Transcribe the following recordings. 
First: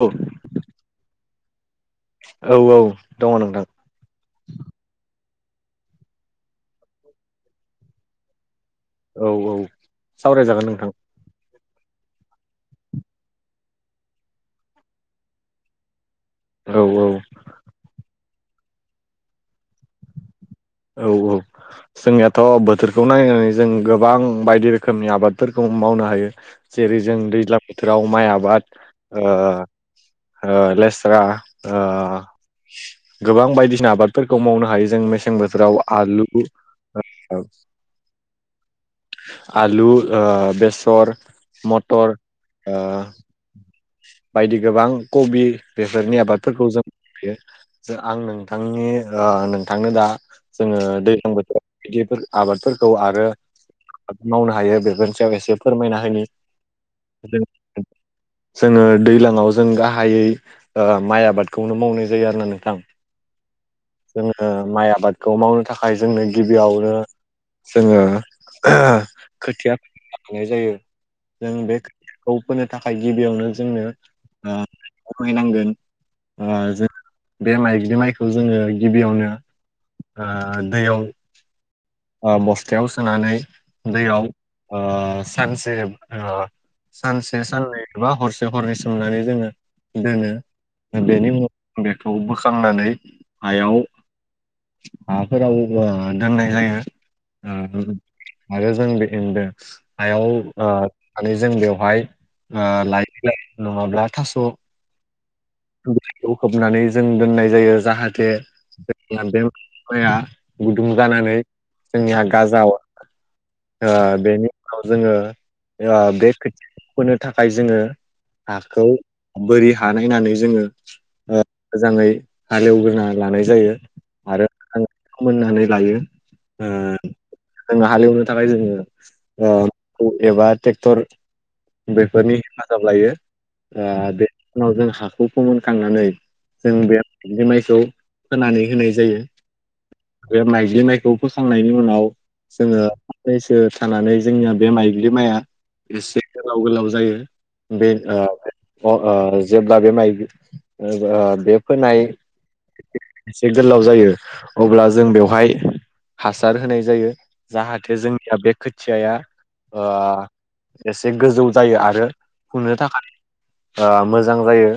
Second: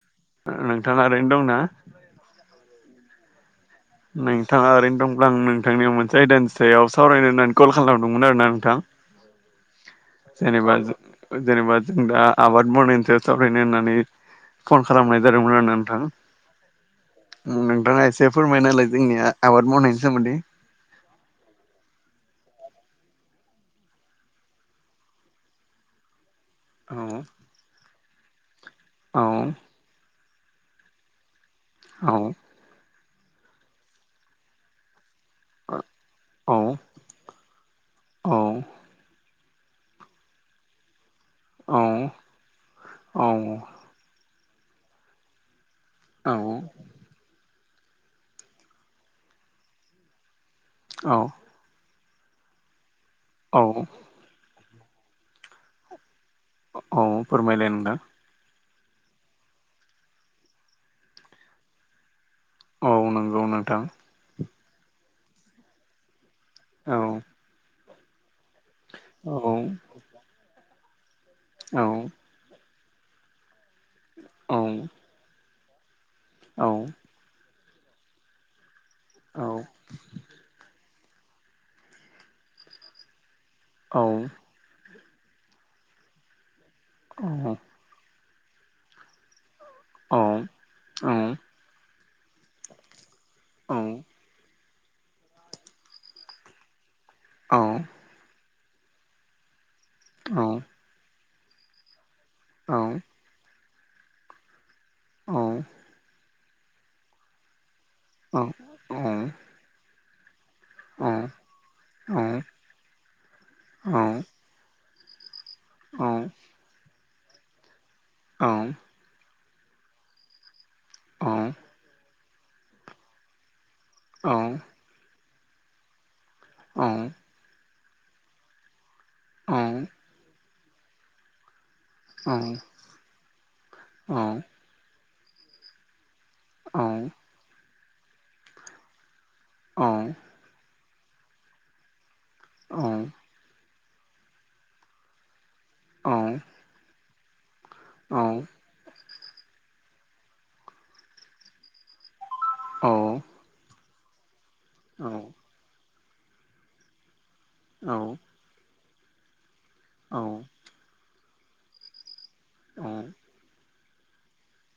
औ नोंथाङा ओरैनो दंना औ औ दङ नोंथां नोंथाङा ओरैनो दंब्ला आं नोंथांनि मोनसे आयदानि सायाव सावरायनो होननानै कल खालामदोंमोन आरोना नोंथां औ औ सावरायजागोन जेनेबा नोंथां जों - जेनेबा जों दा आबाद मावनायनि सायाव सावरायनो होननानै फन खालामनाय जादोंमोन आरो ना नोंथां औ औ नोंथाङा एसे फोरमाय नालाय जोंनिया आबाद मावनायनि सोमोन्दै औ औ जोंनियाथ' बोथोरखौ नायनानै जों गोबां बायदि रोखोमनि आबादफोरखौ मावनो हायो। जेरै जों औ दैज्लां बोथोराव माइ आबाद औ लेस्रा औ गोबां बायदिसिना आबादफोरखौ मावनो हायो जों मेसें बो थोराव आलु औ ओम औ आलु ओ बेसर औ मटर ओ औ बायदि गोबां कबि बेसरनि औ आबादफोरखौ जों बेयो जों आं नोंथांनि ओ नोंथांनो दा जोङो दैज्लां बोथोर बेफोर आबादफोरखौ आरो औ। मावनो हायो बेफोरनि सायाव एसे फोरमायना होनि औ जों फोरमायलाय नोंथां जोङो दैज्लाङाव जों गाहायै ओ माइ आबादखौनो मावनाय जायो आरो ना नों औ नंगौ नोंथां। जोङो माइ आबादखौ मावनो थाखाय जोंनो गिबियावनो औ जोङो। औ खोथिया फुनाय जायो जों बे औ खोथियाखौ फोनो थाखाय गिबियावनो जोंनो ओ औ खमायनांगोन ओ औ जों बे माइज्लि माइखौ जोङो गिबियावनो दैयाव ओ बस्थायाव सोनानै औ औ दैयाव ओ सानसे ओ सानसे साननै बा हरसे हरनै सोमनानै जोङो दोनो बेनि उनाव बेखौ बोखांनानै हायाव हाफोराव ओ दोननाय जायो। आरो जों बेदों हायाव ओ आरो जों बेवहाय ओ लाय बिलाय नङाब्ला थास' खौ खोबनानै जों दोननाय जायो जाहाथे ना बेफाया गुदुं जानानै जोंनिहा गाजाव बेनि उनाव जोङो बे खोथिया होनो थाखाय जोङो हाखौ बोरि हा नायनानै जोङो मोजाङै हालेवग्रोना लानाय जायो आरो मोजाङै थोमोननानै लायो। ओ जों हालेवनो थाखाय जोङो एबा ट्रेक्टर बेफोरनि हेफाजाब लायो बे उनाव जों हाखौ फोमोनखांनानै जों बेलि माइखौ फोनानै होनाय जायो। औ बे माइग्लिनायखौ फोखांनायनि उनाव जोङो फैसो थानानै जोंनिया बे माइब्लि माया एसे गोलाव गोलाव जायो बे अ ओ जेब्ला बे माइ बे फोनाय औ एसेक गोलाव जायो अब्ला जों बेवहाय हासार होनाय जायो औ जाहाथे जोंनिया बे खोथियाया एसे गोजौ जायो आरो फुंनो औ थाखाय मोजां जायो।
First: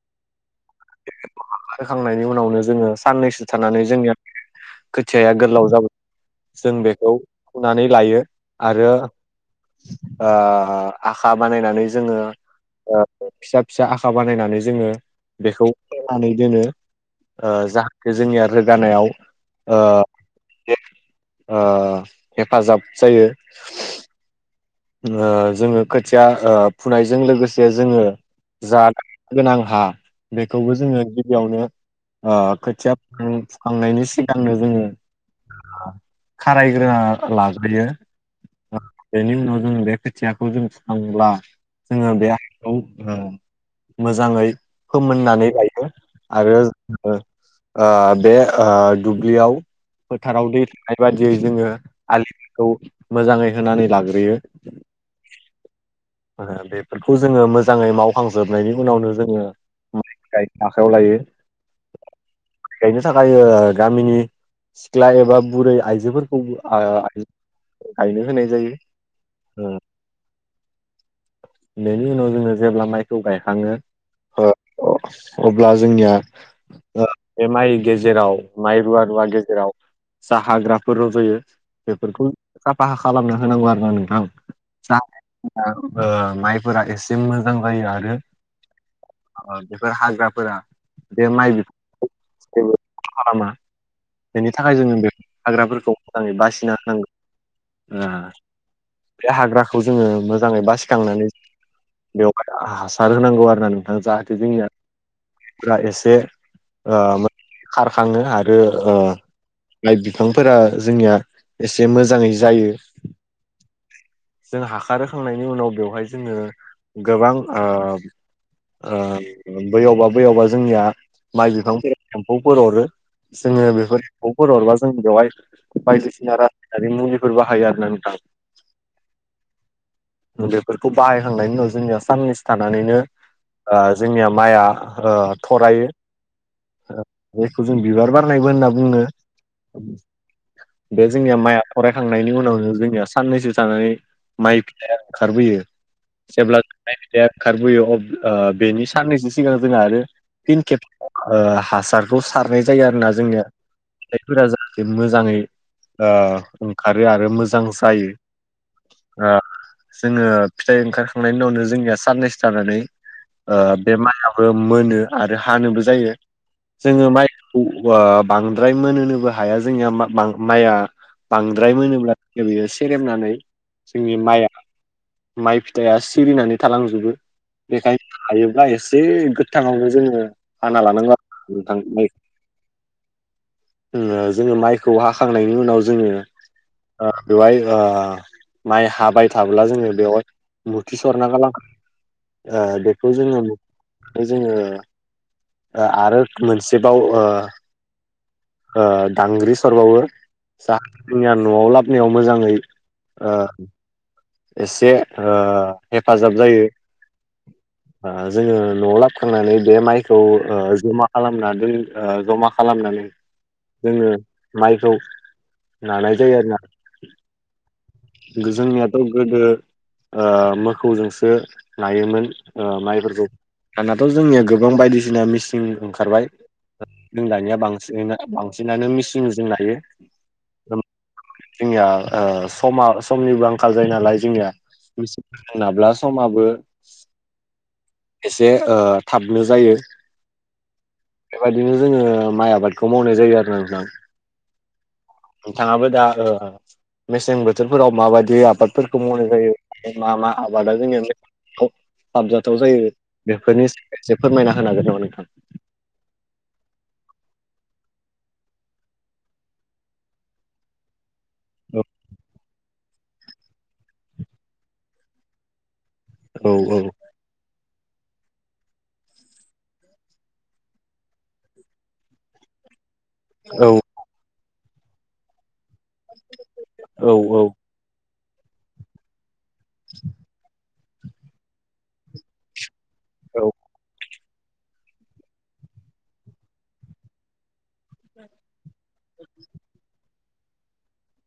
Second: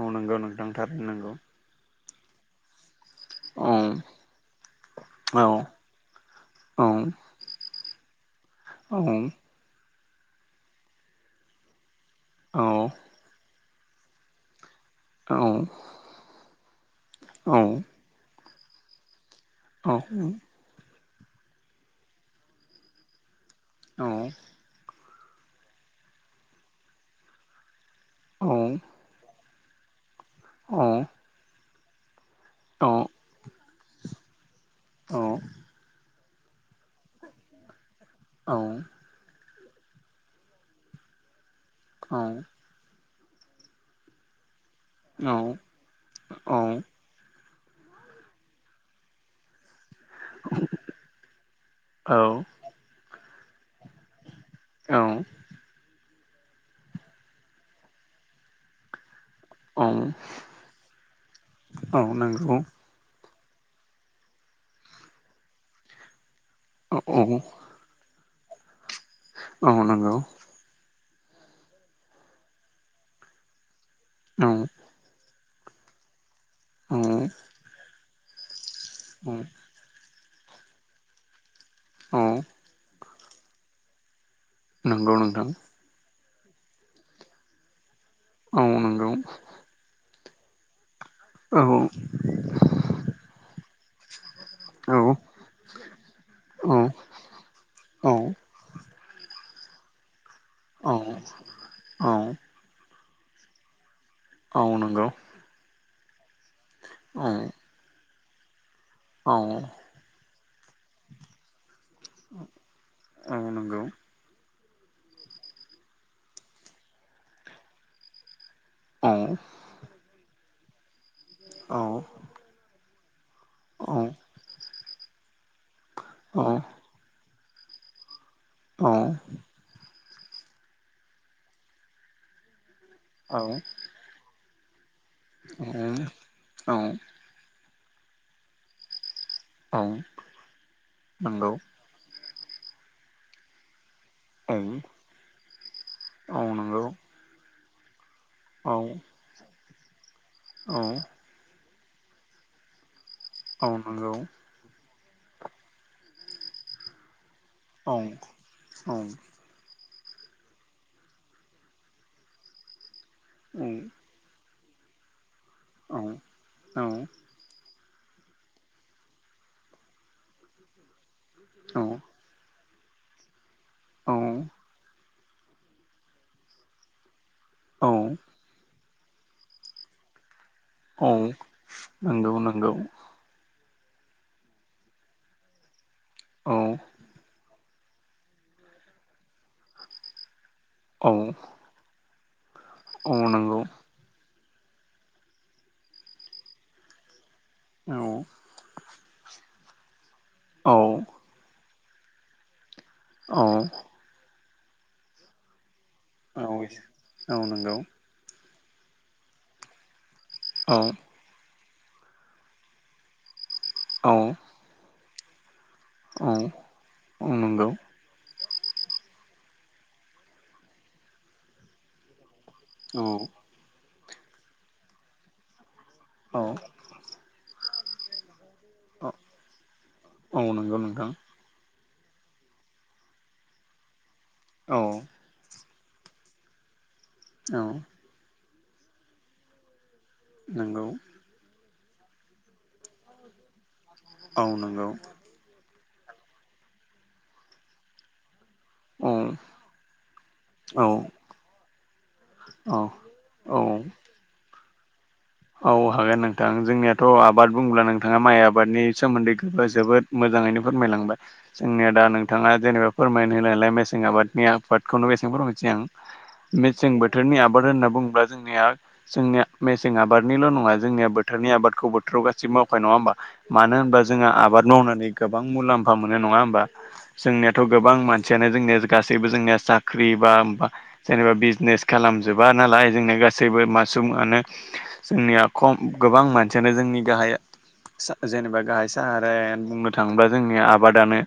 औ नोंगौ नोंथांथार नांगौ होोखांनायनि उनावनो जोङो साननैसो औ थानानै जोंनिया खोथियाया औ गोलाव जाबाय जों औ बेखौ खुनानै लायो आरो औ आखा बानायनानै जोङो औ फिसा फिसा आखा बानायनानै जोङो औ बेखौ फनानै दोनो जा बे जोंनिया रोगानायाव ओ हेब हेफाजाब जायो। औ जोङो खोथिया फुनायजों लोगोसे जोङो जा गोनां हा बेखौबो जोङो गिबियावनो खोथिया फख फुखांनायनि सिगांनो जोङो औ खारायग्रोना लाजायो। औ बेनि उनाव जों बे खोथियाखौ जों थांब्ला औ जोङो बे मोजाङै फोमोननानै लायो आरो। ओ ओ बे दुब्लियाव फोथाराव दै थानाय बायदियै जोङो औ आलिखौ मोजाङै होनानै लाग्रोयो। औ बेफोरखौ जोङो मोजाङै मावखांजोबनायनि उनावनो जोङो ओं माइखौ गायनो आखायाव लायो औ नंगौ गायनो थाखाय गामिनि सिख्ला एबा बुरै आइजोफोरखौबो औ औ गायनो होनाय जायो। ओ औ नंगौ बेनि उनाव जोङो जेब्ला माइखौ गायखाङो अब्ला जोंनिया बे माइ गेजेराव माइ रुवा रुवा गेजेराव जा हाग्राफोर रज'यो औ बेफोरखौ सफाहा खालामना होनांगौ आरो ना नोंथां। ज नंगौ नोंथां माइफोरा एसे मोजां जायो आरो औ नंगौ औ बेफोर हाग्राफोरा बे औ माइ बिफां जेबो खालामा बेनि थाखाय औ जोङो बे हाग्राफोरखौ मोजाङै बासिना होनांगौ औ ओ बे हाग्राखौ जोङो मोजाङै बा औ सिखांनानै औ बेव हासार होनांगौ आरो ना नोंथाङा जाहाथे औ जोंनिया नंगौ दा एसे औ खारखाङो आरो औ लाइ बिफांफोरा जोंनिया एसे मोजाङै जायो औ नंगौ जों हाखार होखांनायनि उनाव बेवहाय जोङो गोबां औ बैयावबा बैयावबा जोंनिया माइ औ बिफांफोरा एम्फौफोर अरो जोङो बेफोरफोरखौ हर हरबा जों बेवहाय बायदिसिना रासायनारि मुलिफोर बाहायो आरो ना नोंथां अ बेफोरखौ बाहायखांनायनि उनाव जोंनिया साननैसो थानानैनो औ जोंनिया माइआ थरायो जायखौ जों बिबार बारनायबो होनना बुंनो बे जोंनिया माया थरायखांनायनि उनावनो जोंनिया साननैसो थानानै माइ बिलाया ओंखारबोयो जेब्ला माइ बिलाया ओंखारबोयो अब्ला बेनि साननैसो सिगां जोंहा आरो फिन खेब हासारखौ सारनाय जायो आरो ना जोंनिया जायफोरा बे मोजाङै ओंखारो आरो मोजां औ जायो औ जोङो फिथाइ ओंखारखांनायनि उनावनो जोंनिया साननैसो जानानै बे माइआबो मोनो आरो हानोबो औ जायो औ औ जोङो माइ बांद्राय मोनहोनोबो हाया जोंनिया माइआ बांद्राय औ मोनोब्ला जो बियो सेरेमनानै औ जोंनि माइआ माइ फिथाइया सिरिनानै थालांजोबो औ बेखायनो हायोब्ला एसे गो ङावनो जोङो हाना लानांगौ औ नोंथां नंगौ नंगौ जोङो माइखौ हाखांनायनि उनाव जोङो औ बेवहाय माइ हाबाय थाब्ला जोङो बेवहाय मुरथि औ सरना गालां ओ औ बेखौ जोङो नंगौ जोङो आरो मोनसेबाव औ ओ दांग्रि सरबावो औ जोंनिया न'आव लाबनायाव मोजाङै ओ औ एसे ओ हेफाजाब औ जायो। नंगौ ओ जोङो न'आव लाबखांनानै बे माइखौ ओ औ जमा खालामना ओ ज जमा खालामनानै औ जोङो माइखौ नानाय जायो आरोना औ नंगौ जोंनियाथ' गोदो ओ मोखौजोंसो नायोमोन। ओ माइफोरखौ औ दानाथ' जोंनिया गोबां बायदिसिना मिसिं ओंखारबाय। औ जों दानिया बांसिन बांसिनानो मेसिन जों नायो औ नंगौ नोंथां [unintelligible] जोंनिया ओ समा समनिबो आंखाल जायो नालाय जोंनिया औ मोसौजों नाब्ला समाबो औ एसे ओ थाबनो जायो। नंगौ बेबायदिनो जोङो माइ आबादखौ मावनाय जायो आरो ना नोंथां। औ नंगौ नोंथाङाबो दा ओ मेसें बोथोरफोराव माबायदि आबाद फोरखौ मावनाय औ जायो मा मा आबादा जोङो साबजाथाव जायो औ बेफोरनि औ औ एसे फोरमायना होनो हागोन नामा नोंथां? औ हागोन नोंथां जोंनियाथ' आबाद बुङोब्ला नोंथाङा माइ आबादनि सोमोन्दै जोबोद मोजाङैनो फोरमायलांबाय जोंनिया दा नोंथाङा जेनेबा फोरमायनो होनाय नालाय मेसें आबादनि आबादखौनो एसे फोरमायनि आं औ औ मेसें बोथोरनि आबाद होनना बुङोब्ला जोंनिया जोंनिया मेसें आबाद निल' नङा जोंनिया बोथोरनि आबादखौ बोथोराव गासिबो मावखानाय नङा होमबा औ मानो होनबा जोंहा आबाद मावनानै गोबां मुलाम्फा मोनो नङा होमबा औ जोंनियाथ' गोबां मानसियानो जोंनिया गासैबो जोंनिया साख्रि बा जेनेबा बिजनेस खालामजोबा नालाय जोंनि गासैबो मास आनो जोंनिया खम गोबां मानसियानो जोंनि गाहाइ सा सा जेनेबा गाहाय साहाराय बुंनो थाङोब्ला जोंनि आबादानो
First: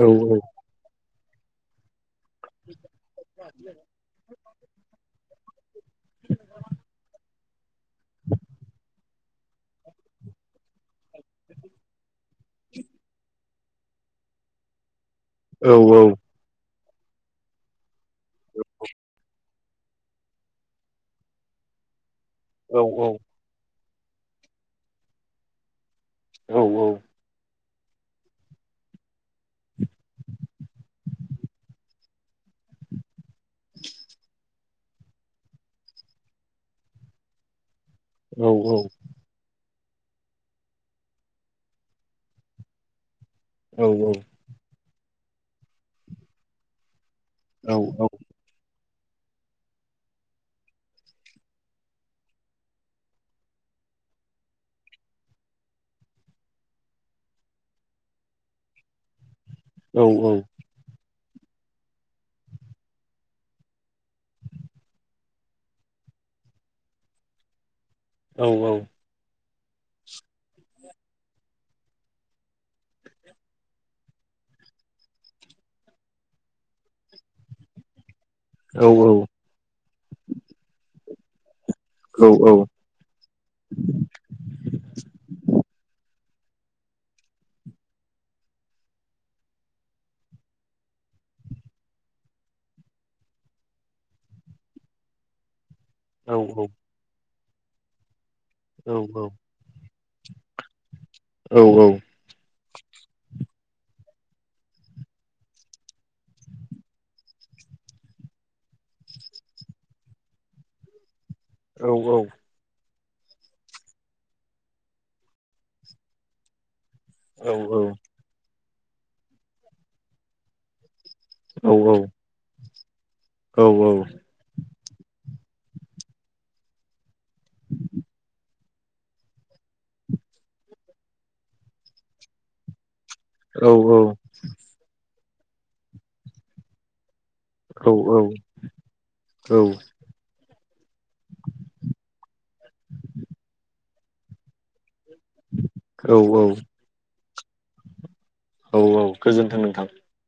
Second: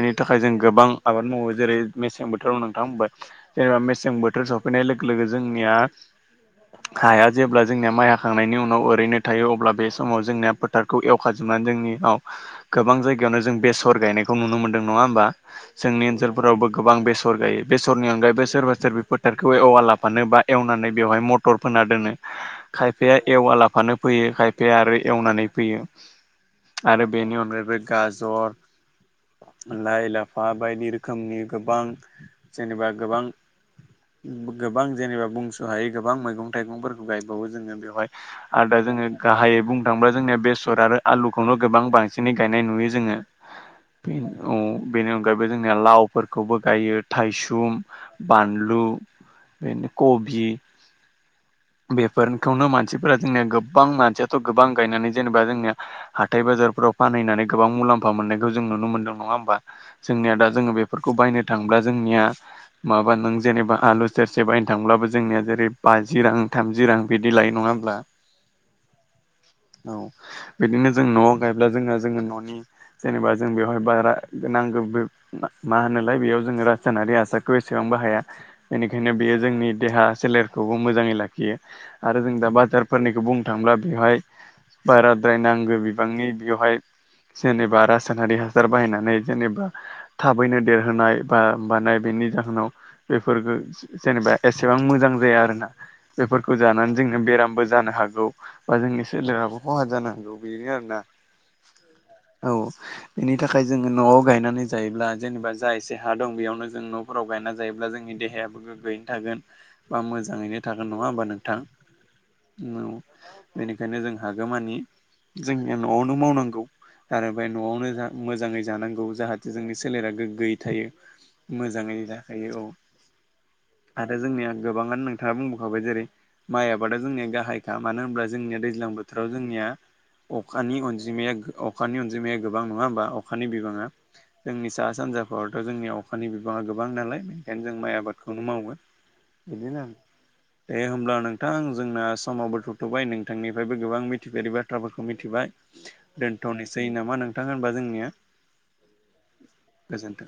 औ थाखाय जों गोबां आबाद मावो जेरै मेसें बोथोराव नोंथां बुंबाय जेनेबा मेसें बोथोर समाव फैनाय लोगो लोगो जोंनिया हाया जेब्ला जोंनिया माइआ थांनायनि उनाव ओरैनो थायो अब्ला बे समाव जोंनिया थारखौ एवखाजोबनानै जोंनियाव गोबां जायगायावनो जों बेसर गायनायखौ नुनो मोन्दों नङा होमबा? औ जोंनि ओनसोलफोरावबो गोबां बेसर गायो बेसरनि अनगायैबो सोरबा सोरबिफोर फोथार खौ एवा लाफानो बा एवनानै बेवहाय मटर फोना दोनो। औ औ खायफाया एवा लाफानो फैयो खायफाया आरो एवनानै फैयो आरो बेनि अनगायैबो गाजर, लाइ लाफा बायदि रोखोमनि गोबां जेनेबा गोबां गोबां जेनेबा बुंस' हाय गोबां मैगं थाइगंफोरखौ गायबावो जोङो बेयाव आरो दा जोङो गाहायै बुंनो थांबाय जोंनिया बेसर आरो आलुखौनो गोबां बांसिनै गायनाय नुयो जोङो। बे औ बेनि अनगायैबो जोंनिया लावफोरखौबो गायो थायसुम, बानलु बेनो कबि बेफोरखौनो मान मानसिफोरा जोंनिया गोबां मानसियाथ' गोबां गायनानै जेनेबा जोंनिया हाथाय बाजारफोराव फानहैनानै गोबां मुलाम्फा मोननायखौ जों नुनो मोनदों नङा होमबा जोंनिया औ दा जोङो बे फोरखौ बायनो थांब्ला जोंनिया माबा नों जेनेबा आलु सेरसे बायनो थांब्लाबो जोंनिया जेरै बाजि रां थामजि रां बिदि लायो नङा बा औ औ। औ बिदिनो जों न'आव गायब्ला जों जोङो न'नि जेनेबा जों बेवहाय बाजारा नांगौ। मा होनोलाय बेयाव जोङो राजथान्नारि हासारखौ एसेबां बाहाया बेनिखायनो बेयो जोंनि देहा सोलेरखौबो मोजाङै लाखियो आरो जों दा बा फोरनिखौ बुंनो थांला बेवहाय बाराद्राय नांगौ बिबांनि बेवहाय जेनेबा रासायनारि हासार बाहायनानै जेनेबा थाबैनो देरहोनाय बा मानाय बेनि जाहोनाव बेफोरफोरखौ जेनेबा एसेबां मोजां जाया आरो ना। बेफोरखौ जानानै जोंङनो बेरामबो जानो हागौ। बा जोंनि सोलेराबो खहा जानांगौ बेनो आरोना औ। बेनि थाखाय जोङो न'आव गायनानै जायोब्ला जेनेबा जा एसे हा दं बेयावनो जों न' फोराव गायना जायोब्ला जोंनि देहायाबो गोग्गोयैनो थागोन बा मोजाङैनो थागोन नङा होमबा नोंथां? औ औ। बेनिखायनो जों हागो मानि जोंनिया न'आवनो मावनांगौ। आरो ओमफ्राय न'आवनो मोजाङै जानांगौ जाहाथे जोंनि सोलेरा गोग्गोयै थायो। मोजाङैनो दाखायो औ आरो जोंनिया गोबाङानो नोंथाङा बुंबोखाबाय जेरै माइ आबादा जोंनि ग बाहायखा मानो होनब्ला जोंनिया दैज्लां बोथोराव जोंनिया अखानि अनजिमाया अखानि अनजिमाया गोबां नङा होमबा? अखानि बिबाङा जोंनि साहा सानजाफोरावथ' जोंनि अखानि बिबाङा गोबां नालाय। बेखायनो जों माइ आबादखौनो मावगोन बिदिनो आरो दे होमब्ला नोंथां जोंना। समावबो थथ'बाय नोंथांनिफ्रायबो गोबां मिथिफारि बाथ्राफोरखौ मिथिबाय औ दोनथ'नोसै नामा नोंथां होनबा जोंनिया। औ औ गोजोन्थों नोंथां। गोजोन्थों।